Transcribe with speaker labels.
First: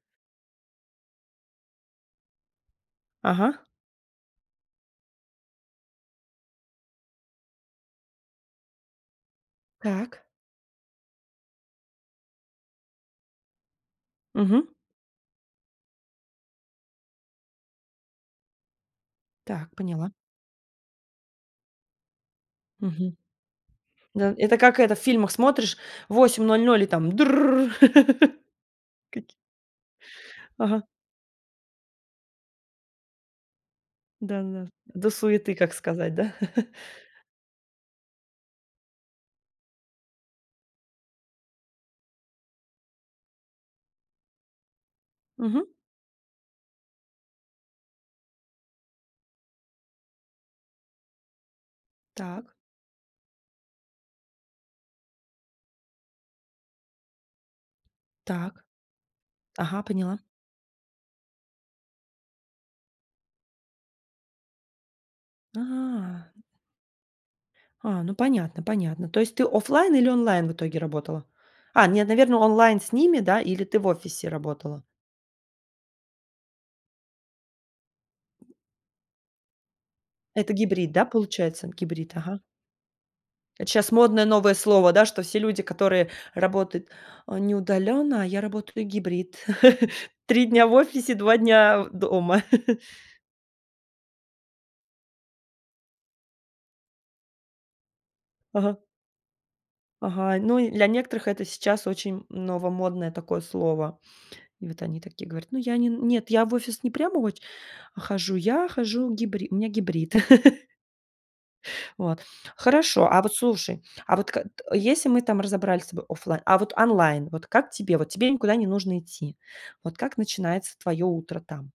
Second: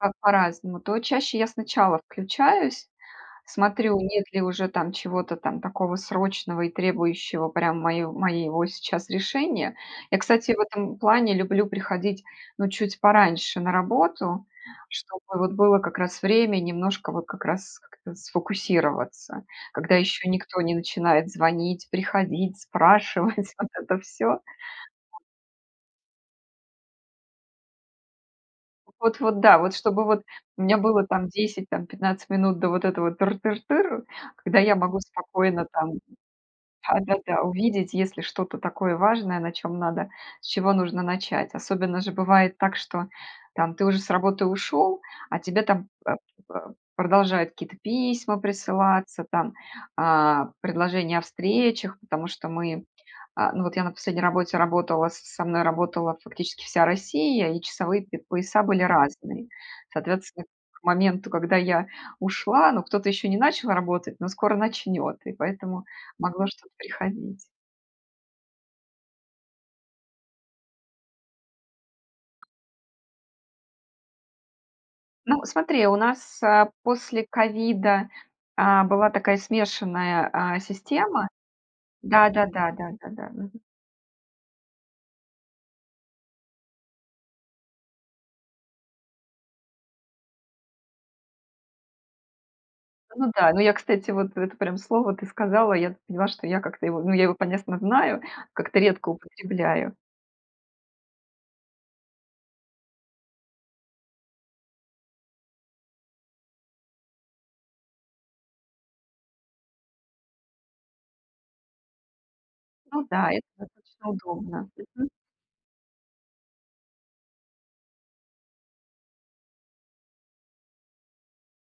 Speaker 1: Так по-разному: то чаще я сначала включаюсь,
Speaker 2: Ага.
Speaker 1: смотрю, нет ли уже там чего-то там такого срочного и требующего прям мой моего сейчас решения. Я,
Speaker 2: Так.
Speaker 1: кстати, в этом плане люблю приходить, ну, чуть пораньше на работу,
Speaker 2: Мгм.
Speaker 1: чтобы, вот, было как раз время немножко, вот, как раз как-то сфокусироваться,
Speaker 2: Так,
Speaker 1: когда
Speaker 2: поняла.
Speaker 1: ещё никто не начинает звонить, приходить,
Speaker 2: Мгм.
Speaker 1: спрашивать вот это
Speaker 2: Ну,
Speaker 1: всё.
Speaker 2: это как это в фильмах смотришь в 8:00, и там дрррр
Speaker 1: Вот
Speaker 2: каки
Speaker 1: вот, да. Вот чтобы вот у меня
Speaker 2: Ага.
Speaker 1: было там 10, там 15 минут до вот этого тыр тыр тыр, когда
Speaker 2: Да-да-да.
Speaker 1: я могу
Speaker 2: До суеты,
Speaker 1: спокойно
Speaker 2: как
Speaker 1: там,
Speaker 2: сказать, да?
Speaker 1: да да да, увидеть, если что-то такое важное, на чем надо, с чего нужно начать. Особенно же бывает так, что, там, ты уже с работы ушел, а тебе
Speaker 2: Мгм.
Speaker 1: там, э, э, продолжают какие-то письма присылаться, там, а предложения о встречах, потому что
Speaker 2: Так.
Speaker 1: мы, а, ну, вот я на последней работе работала, с со мной работала, фактически, вся Россия, и часовые п
Speaker 2: Так.
Speaker 1: пояса были разные.
Speaker 2: Так. Ага, поняла.
Speaker 1: Соответственно, к моменту, когда я ушла, ну, кто-то ещё не начал работать, но скоро начнёт, и поэтому
Speaker 2: А.
Speaker 1: могло что-то приходить.
Speaker 2: А, ну понятно, понятно. То есть ты оффлайн или онлайн в итоге работала? А нет, наверно, онлайн с ними, да, или ты в офисе работала?
Speaker 1: Ну, смотри, у нас, э, после ковида, а, была такая смешанная,
Speaker 2: Это
Speaker 1: а,
Speaker 2: гибрид, да,
Speaker 1: система.
Speaker 2: получается, гибрид,
Speaker 1: Да
Speaker 2: ага.
Speaker 1: да да да да да. Мгм.
Speaker 2: Это щас модное новое слово, да, что все люди, которые работают: "Не удалённо, а я работаю гибрид" 3 дня в офисе, 2 дня дома.
Speaker 1: Ну да, ну я, кстати, вот это прям слово ты сказала, я поняла, что я как-то его, ну, я его, понятно, знаю,
Speaker 2: Ага.
Speaker 1: как-то редко употребляю.
Speaker 2: Ага, ну и для некоторых это сейчас очень новомодное такое слово. И вот они такие говорят: "Ну, я не н нет, я в офис не прям оч а хожу я, хожу гибри у меня гибрид". Вот
Speaker 1: Ну
Speaker 2: хорошо, а
Speaker 1: да,
Speaker 2: вот
Speaker 1: это
Speaker 2: слушай,
Speaker 1: достаточно
Speaker 2: а вот к
Speaker 1: удобно.
Speaker 2: т
Speaker 1: Мгм.
Speaker 2: если мы там разобрали с тобой оффлайн, а вот онлайн, вот как тебе, вот тебе никуда не нужно идти, вот как начинается твоё утро там?